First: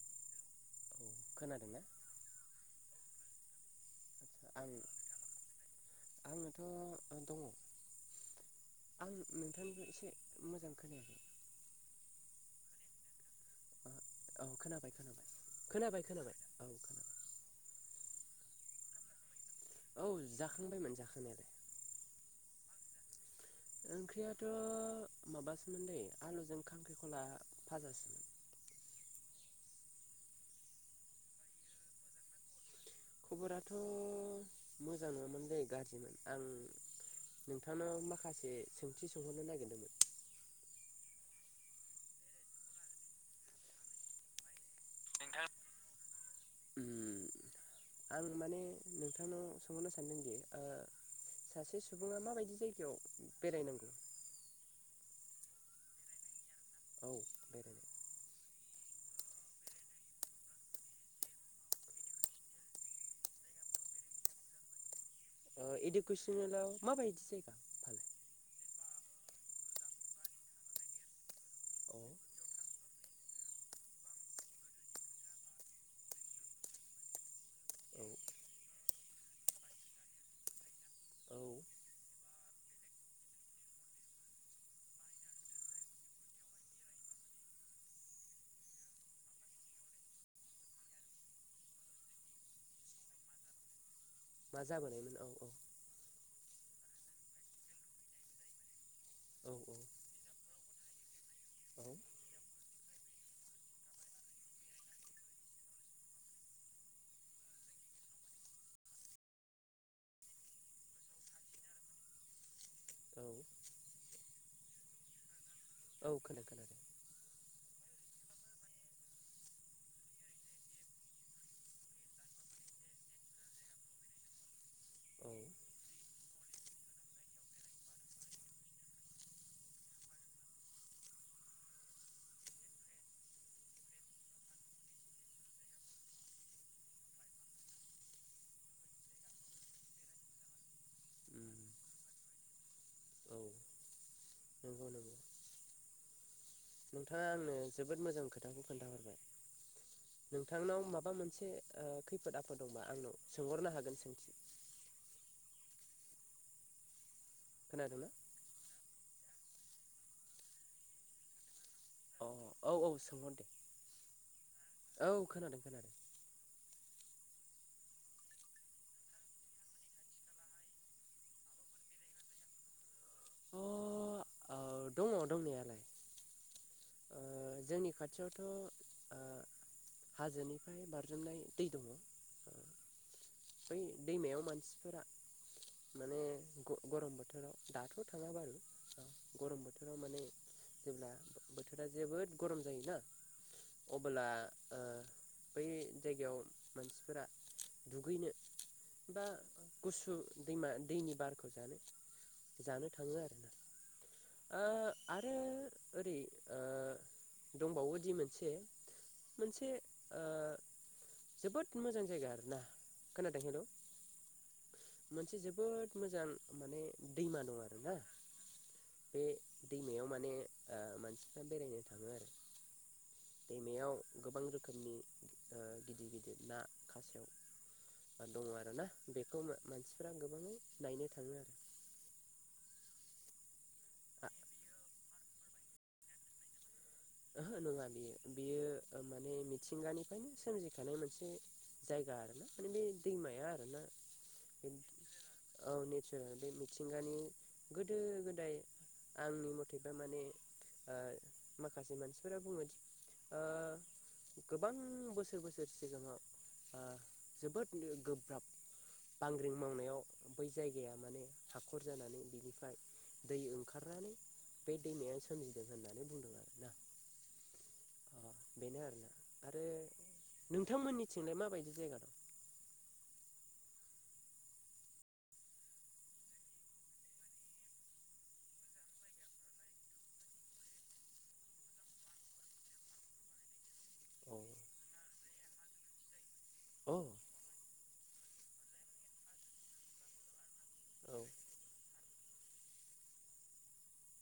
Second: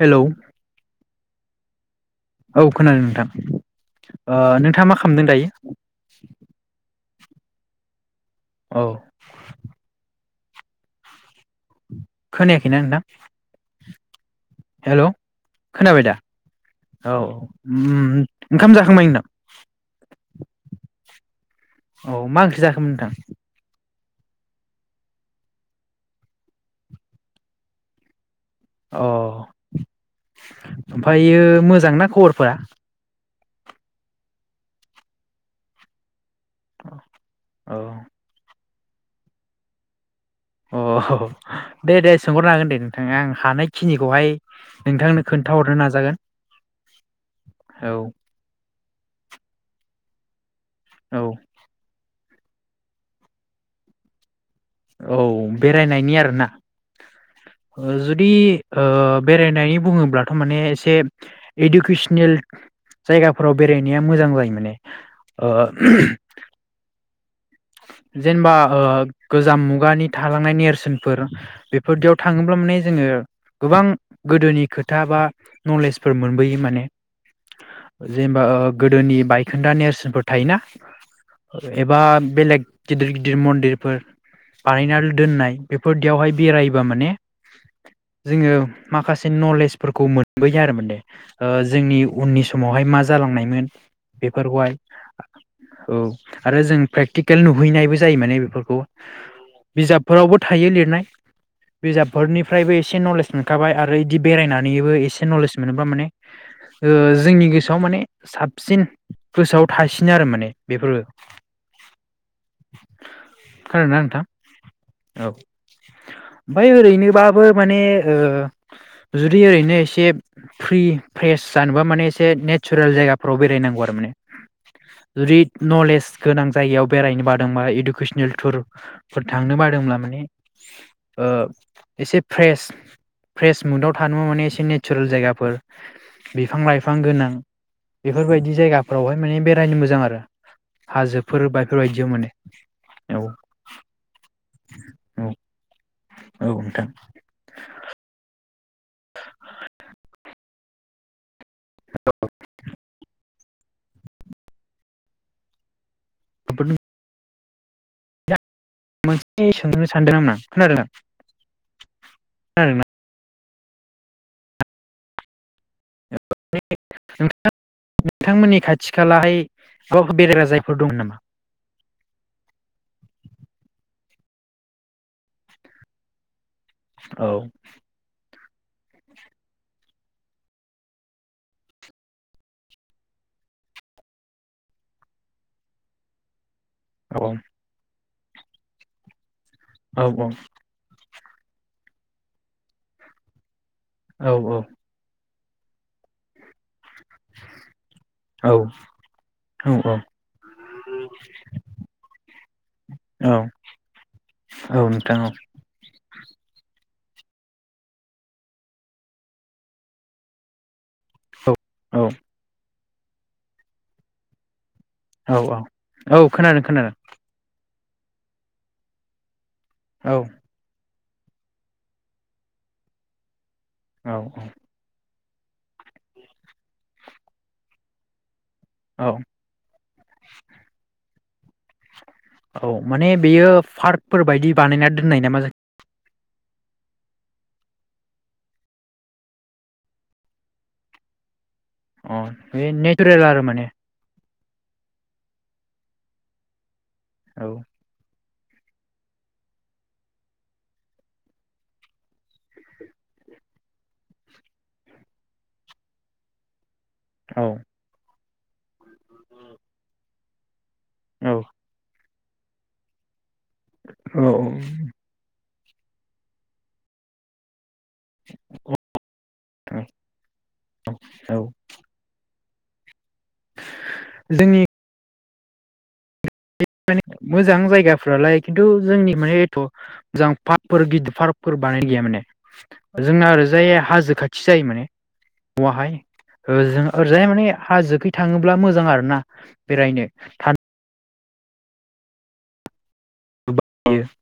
Hello. औ खोनादों ना? औ खोनादों नोंथां। ओ आदसा आं नोंथाङा मा खालामदों दायो? आंनोथ' ओ दङ। औ आं नोंथांनिखौ एसे मोजां खोनायाखै। खोनायाखैना नोंथां? ओ औ खोनाबाय हेल' खोनाबाय खोनाबाय दा औ खोनाबाय उम ओंखाम जाखांबाय होनदां। औ जाखांबायमोन जाखांनायालाय। औ [unintelligible] ओंख्रियाथ' माबासोमोन दैै आलुजों खांख्रिखला फाजासोमोन। अ ओमफ्रायो मोजां ना खबरफोरा? खबराथ' मोजां नङामोन दै गाज्रिमोन। आं औ नोंथांनाव माखासे सोंथि सोंहरनो नागिरदोंमोन। अ दे दे सोंहरनो हागोन दे नोंथां आं हानायखिनिखौहाय नोंथांनो नोंथां खोन्थाहरनो नाजागोन औ आं माने नोंथांनाव सोंहरनो सानदों। औ सासे सुबुङा माबायदि जायगायाव बेरायनांगौ? औ बेरायनायनि आरोना। औ बेरायनाय जुदि ओ बेरायनाय बुङोब्लाथ' माने एसे इडुकेसनेल जायगाफोराव बेरायनाया मोजां जायो माने। ओ इडुकेसनेलाव माबायदि जायो। जेनेबा ओ गोजाम मुगानि थालांनाय नेरसोनफोर अ बेफोरदियाव थाङोब्ला माने जोङो गोबां गोदोनि खोथा बा नलेजफोर मोनबोयो माने औ जेनेबा गोदोनि बायखोन्दा नेरसोनफोर थायोना औ एबा बेलेग गिदिर गिदिर मन्दिरफोर बानायनानै दोननाय बेफोरदियावहाय बेरबा माने जोङो माखासे नलेजफोरखौ मोनबोयो आरो माने ओ जोंनि उननि समावहाय मा जालांनायमोन। मा बेफोरखौहाय जाबोनायमोन औ औ। आरो जों फ्रे टिकेल नुहैनायबो जायो माने बेफोरखौ बिजाबफोरावबो थायो लिरनाय औ बिजाबफोरनिफ्राय बो एसे नलेज मोनखाबाय आरो बिदि बेरायनानैबो एसे नलेज मोनोब्ला माने ओ जोंनि गोसोआव माने साबसिन गोसोआव थासिनो आरो माने बेफोरो औ खोनादों ना नोंथां औ। औ खोनादों ओमफ्राय खोनादों ओरैनोबाबो माने ओ जुदि ओरैनो एसे फ्रि फ्रेस जानोबा माने एसे नेचारेल जायगाव बेरायनांगौ आरो माने औ जुदि नलेज गोनां जायगायाव बेरायनो बादोंबा इडुकेसनेल थुरफोर थांनो बादोंब्ला माने ओ एसे फ्रेस फ्रेस मुदाव थानो बामाने एसे नेचारेल जायगाफोर बिफां लाइफां गोनां बेफोरबायदि जायगाफोरावहाय माने बेरायनो मोजां आरो हाजोफोर उम बाय बायदियाव माने। औ नंगौ नंगौ। औ औ नोंथां नोंथाङा आंनो जोबोद मोजां खोथा [inaudible] नोंथांनाव माबा मोनसे खैफोद आफोद दंबा आंनाव सोंहरनो हागोन सोंथि [unintelligible] खोनादों ना मोनसे सोंनो सानदोंमोन आं खोनादोंदा अ औ औ सोंहर दे औ खोनादों खोनादों नोंथांमोननि खाथि खालाहाय गाव बेरायग्रा जायफोर दं नामा? अ औ दङ दंनायालाय औ थ' ओ हाजोनिफ्राय बारजोमनाय दै दङ बै दैमायाव मानसिफोरा माने ग गरम औ बोथोराव दाथ' थाङा बारु गरम बोथोराव औ माने औ जेब्ला बोथोरा जोबोद गरम जायोना? अबोला औ ओ बै जायगायाव मानसिफोरा दुगैनो औ बा गुसु दैमा दैनि बारखौ जानो जानो थाङो औ आरो ना ओ औ नोंथां आरो औ ओरै ओ दंबावो जि मोनसे मोनसे ओ जोबोद मोजां औ जायगा आरोना खोनादों हेलौ औ मोनसे जोबोद औ मोजां खोनादों माने खोनादों दैमा दं आरो ना बे दैमायाव औ माने ओ माने दा बेेरायनो थांङो आरो दैमायाव औ गोबां रोखोमनि ओ गिदिर गिदिर ना खासेयाव दङ आरो ना औ बेखौ मा-मानसिफोरा गोबाङै नायनो थाङोआरो औ माने बेयो पार्कफोर बायदि बानायना दोननाय नामा जाख ओहो नङा बियो बेयो ओ माने मिथिंगानिफ्राय सोमजिखानाय मोनसे जायगा अ आरो ना बे माने नेचारेल आरो दैमाया माने आरोना औ नेचारेल बे मोनसे मिथिंगानि औ गोदो गोद दाय आंनि मथेबा माने ओ माख माखासे मानसिफोरा बुङोदि ओ गोबां बोसोर बोसोर सिगाङाव आ औ जोबोदनि गोब्राब बांग्रिं मावनायाव बै जायगाया माने औ हाखर जानानै बिनिफ्राय दै ओंखारनानै औ औ बे दैमाया सोमजि अ बेनो आरोना आरो औ नोंथांमोननिथिंलाय माबायदि जायगा दं जोंनि माने मोजां जायगाफ्रालाय खिन्थु जोंनि माने एथ मोजां पार्कफोर गिदिर पार्कफोर बानायनाय गैया माने जोंना ओरैजाय हाजो औ खाथि जायो माने नवाहाय ओ जों औ ओरैजाय माने हाजो खै थाङोब्ला मोजां आरोना बेरायनो था औ [unintelligible]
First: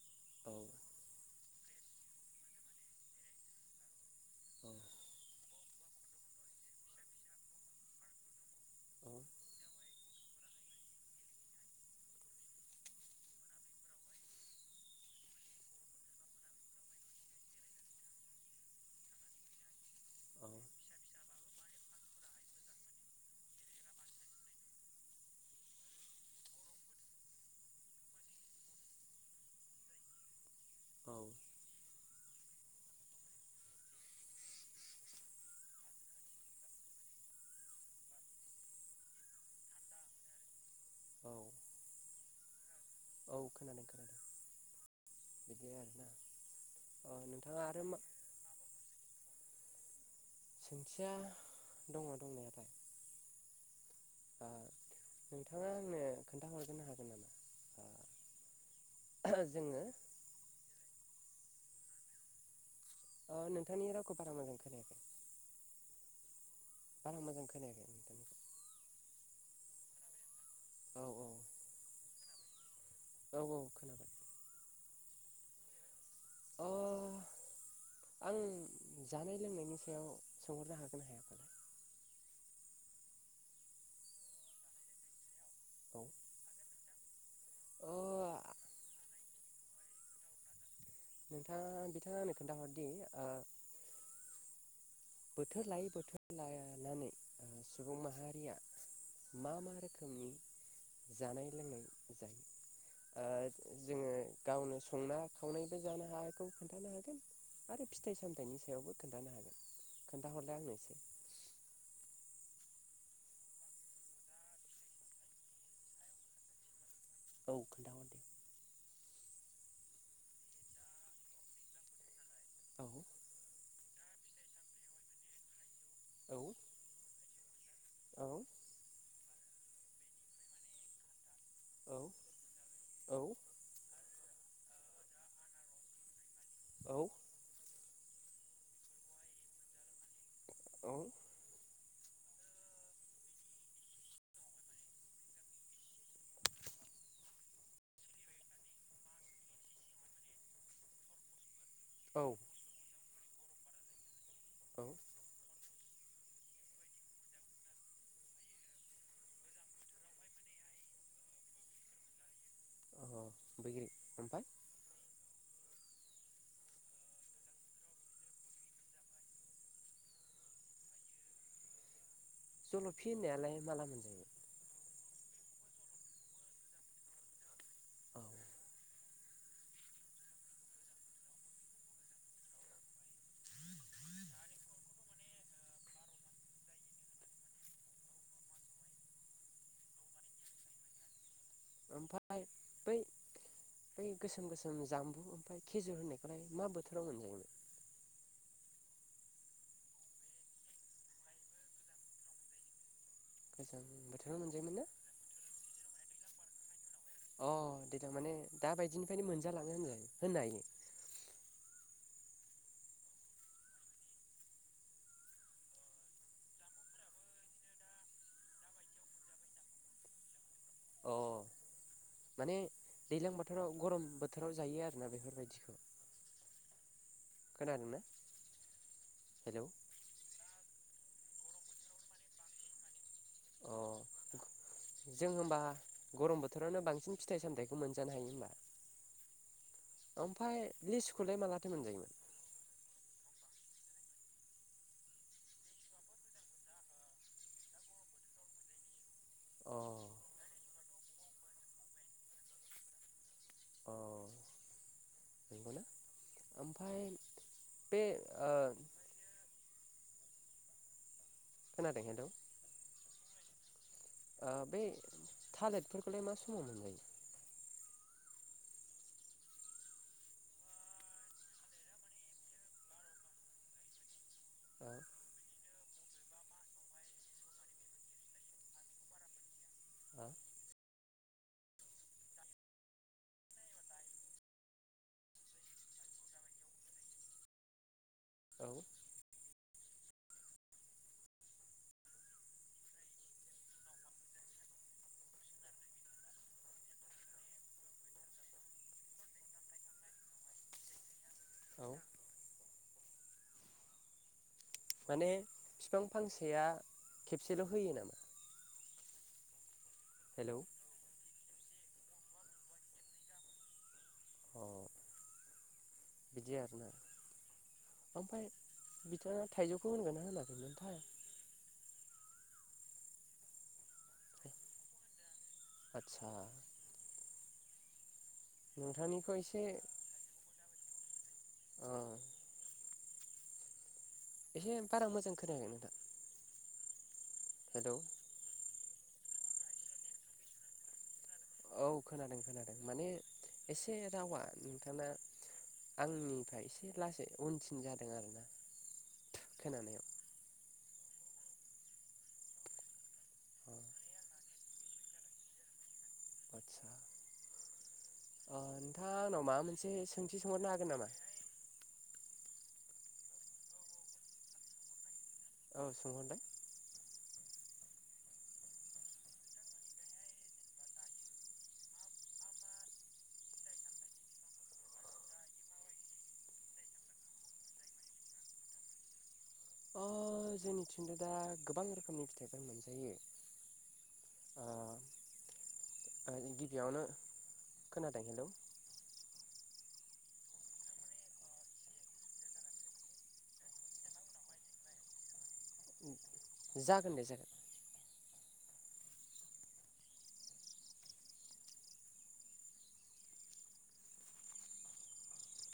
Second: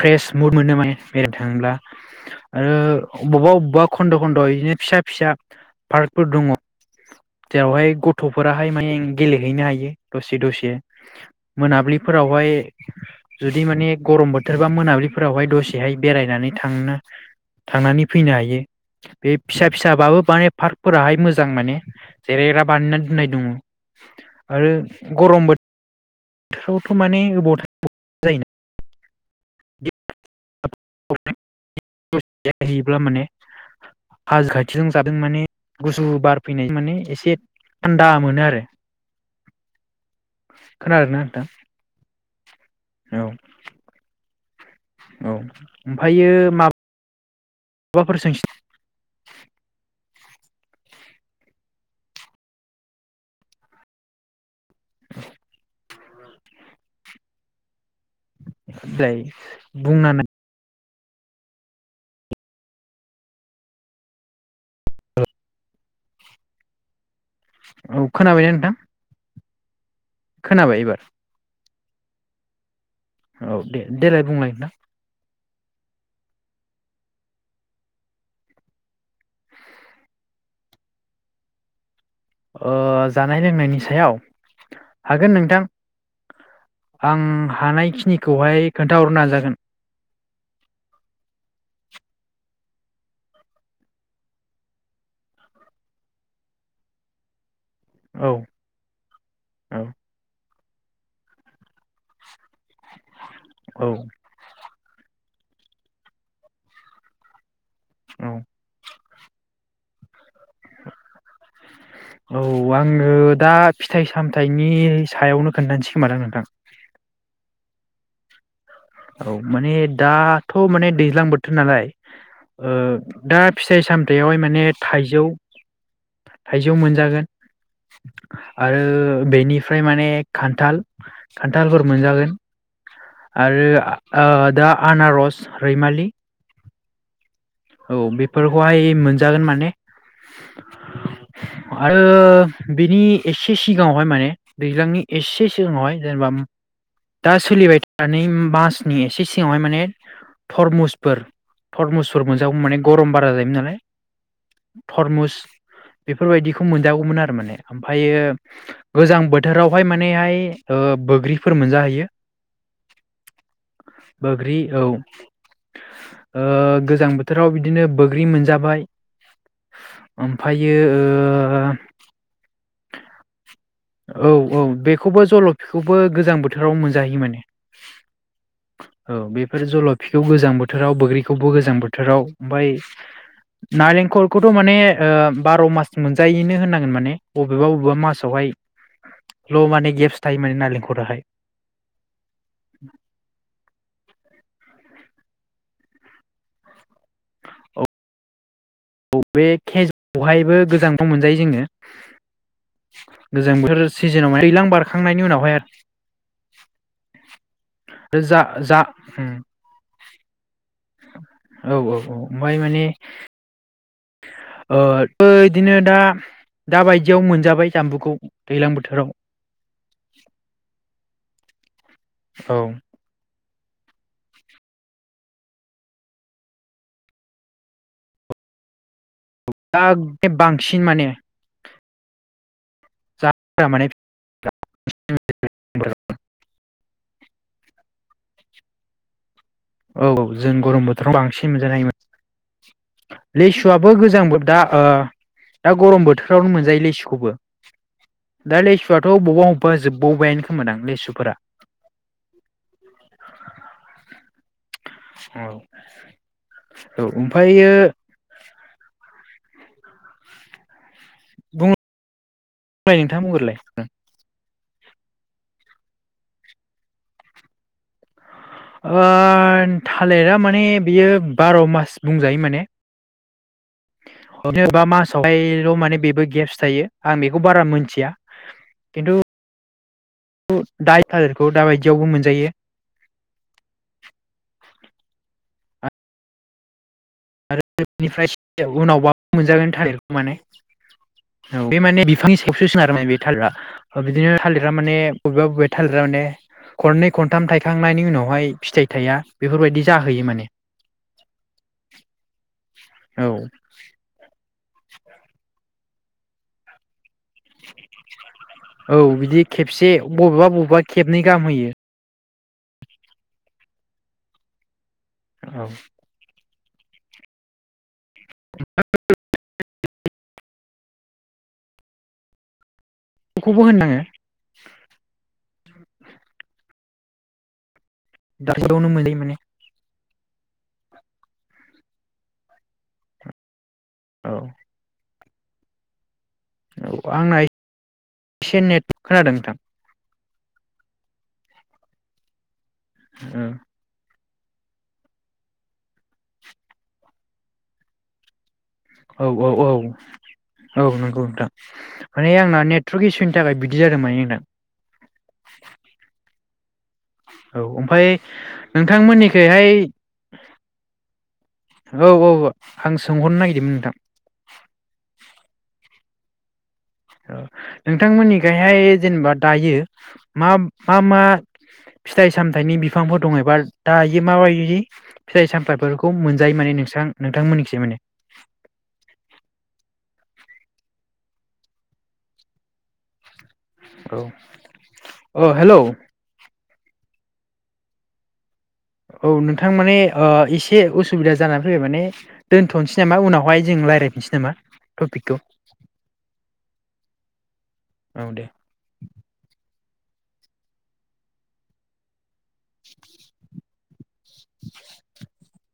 फ्रेस औ मुद मोनो माने बेरायनो थाङोब्ला ओ अबावबा अबावबा खन्द खन्द औ इदिनो फिसा फिसा पार्कफोर दङ जेरावहाय गथफोराहाय माने गेलेहैनो हायो दसे दसे मोनाबिलिफोरावहाय जुदि माने गरम बोथोरबा मोनाबिलिफोरावहाय दसेहाय बेरायनानै थांनो थांनानै फैनो हायो बे फिसा फिसाबाबो माने पार्कफोराहाय मोजां माने। जेरायग्रा बानायना दोननाय दङ आरो गरम बो थोरावथ माने [inaudible] जायोना औ [unintelligible] योब्ला माने हाजो खाथिजों जादों माने गुसु बार फैनाय माने एसे थान्दा मोनो आरो खोनादोंना औ नोंथां? औ खोनादों खोनादों औ बिदि आरोना ओमफायो माब अ नोंथाङा आरो मा यो सोंथिया दङ दंनायालाय नोंथाङा आंनो खोन्थाहरग्रोनो हागोन नामा सोंसिलाय जोङो बुंनानै ओ नोंथांनि रावखौ बारा मोजां खोनायाखै बारा मोजां खो औ खोनाबायना नोंथां? खोनाबाय एबार औ औ औ दे देलाय बुंलाय नोंथां अ आं जानाय लोंनायनि सायाव सोंहरनो हागोन ना हायाफालाय? अ जानाय लोंनायनि सायाव हागोन नों थां औ आं अ हानायखिनिखौहाय खोन्थाहरनो नाजा गोन नोंथाङा बिथाङा आंनो खोन्थाहरदि ओ बोथोर लायै बोथोर लायानानै सुबुं औ माहारिया मा मा औ रोखोमनि जानाय लोंनाय जायो ओ औ जोङो गावनो संना खावनानैबो जानो हागौ खोन्थानो हागोन आरो फिथाइ औ सामथाइनि सायावबो खोन्थानो हागोन खोन्था हरदो आंनो इसे औ आङो दा फिथाइ सामथायाइनि सायावनो खोन्थानोसै खोमो ना नोंथां औ खोन्थाहर दे औ माने दाथ' माने दैज्लां बोथोर नालाय औ दा फिथाइ साम बेवहाय माने थाइजौ औ थाइजौ मोनजागोन औ आरो बेनि फ्राय माने खान्थाल खान्थालफोर औ मोनजागोन औ आरो दा आनारस रैमालि औ औ बेफोरखौहाय मोनजागोन माने आ बिनि एसे सिगाङावहाय माने दैज्लांनि एसे सिगाङावहाय जेनेबा दा सोलिबाय थानाय मासनि एसे सिगावहाय माने थरमुसफोर थरमुसफोर औ मोनजागौ मानेम गरम बारा जायो नालाय औ थरमुस बेफोरबायदिखौ मोनजागौमोन आरो माने ओमफ्रायो गोजां बोथोरावहाय मानेहाय बैग्रिफोर मोनजाहै यो अ बैग्रि ओमफ्राय बैग्रि औ गोजां बोथोराव बिदिनो बैग्रि मोनजाबाय ओमफ्रायो जल'फि होननायालाय माला मोनजायो औ औ बेखौबो जल'फिखौबो गोजां बोथोराव मोनजायो मोन औ औ बेफोर जलफिखौ गोजां बोथोराव बोग्रिखौबो गोजां बोथोराव ओमफ्राय नालेंखलखौथ' माने बार' मास मोनजायैनो होनांगोन माने बबेबा बबेबा मासावहाय ल' माने गेब्स थायो माने नारेंखराहाय [inaudible] ओमफ्राय बै बै गोसोम गोसोम जामबु ओमफ्राय खेजुर होननायखौलाय मा बोथोराव मोन औ औ बे खेजुरखौहायबो गोजां बोथोराव मोनजायो जोङो गोजां बोथोर सिजिनाव बोथोराव दैलां मोनजायोमोन ना बारखांनायनि उनावहाय आरो [inaudible] अ दे दा माने जा दा जा बायदिनिफ्रायनो मोनजालाङो होनजायो होननो हायो मै माने इदिनो दा दाबायदियाव मोनजाबाय जामबुखौ दैज्लां बोथोराव अ माने औ दैलां बो थोराव गरम बोथोराव जायो आरोना बेफोरबायदिखौ खोनादोंना हेलौ दा बांसिन माने जाग्रा अ माने जों होनबा गरम बोथोरावनो बां सिनि फिथाइ सामथायखौ मोनजानो हायो होमबा। औ जों ओमफ्राय गरम बोथोराव लिसुखौलाय बांसिन मालाथो मोनजानो मोनजायोमोन हायोमोन लेसुआबो गोजांबो दा दा गरम बोथोरावनो मोनजायो लिसुखौबो दा लेसुआ ब' बबाबा अ जोबबावबायानो खोमोन आ लेस फोरा औ औ ओमफ्राय औ ओमफ्रायो बे ओ खोनादों हेल' थाङा मबेल लायो उम बे थालिरफोरखौलाय मा समाव मोनलायो ओ थालिरा माने बियो बार' मास बुंजायो माने बा मासावहायल' माने बेबो गेप्स थायो आं बेखौ बारा मोनथिया खिन्थु ओ दा थालेरखौ दाबायदियावबो मोनजायो। आरो बेनिफ्राय ओ उनावबो मोनजागोन थायो माने औ बे माने बिफांनि सेबस'सोन आरो माने बे थालिरा बिदिनो थालिरा माने बबेबा बबेबा थालिरा माने खरनै खनथाम थायखांनायनि उनावहाय फिथाइ थाया बेफोरबायदि जाहैयो माने औ औ औ। माने फिफां फांसेया खेबसेल' होयो नामा? औ बिदि खे से बबेबा हेलौ बबेबा खेबनै गाम होयो। औ औ बिदि आरो ना ओमफ्राय बिथाङा थाइजौ खौ होनगोनना होनाखैमोनथाय बेखौबो होननाङो। आचसा दावनो मोनलै नोंथांनिखौ माने एसे ओ औ एसे बारा मोजां खो खोनायाखै नोंथां औ आंना हेलौ एसे नेट खोनादों नोंथां। औ खोनादों खोनादों। माने एसे रावा नोंथाङा आंनिफ्राय एसे लासै उनसिन जादों आरो ना औ औ औ औ नंगौ नोंथां माने आंना नेटवर्क इसुनि थाखाय अ बिदि जादों माने नोंथां। आदसा औ ओमफाय अ नोंथाङा आंनाव माबा मोनसे सोंथि सोंहरनो हागोन नामा? अ आं सोंहरनो नागिरदोंमोन नोंथां। औ सोंहरलाय? ओ नोंथांमोननिखायहाय जेनेबा दायो माम मा मा फिथाइ सामथाइनि बिफांफोर दङ एबा दायो माबायदि फिथाइ सामथाइफोरखौ मोनजायो माने नोंसां नोंथांमोनखिजा माने अ जोंनिथिंबो दा गोबां रोखोमनि फिथाइफोर मोनजायो। औ ओ औ हेल' गिबियावनो खोनादों हेल' औ नोंथां माने ओ एसे उसुबिदा जानानै फैबाय माने दोनथ'नोसै नामा उनावहाय जों लायरायफिनसै नामा टपिकखौ? जागोन दे जागोन। औ दे [inaudible] [inaudible]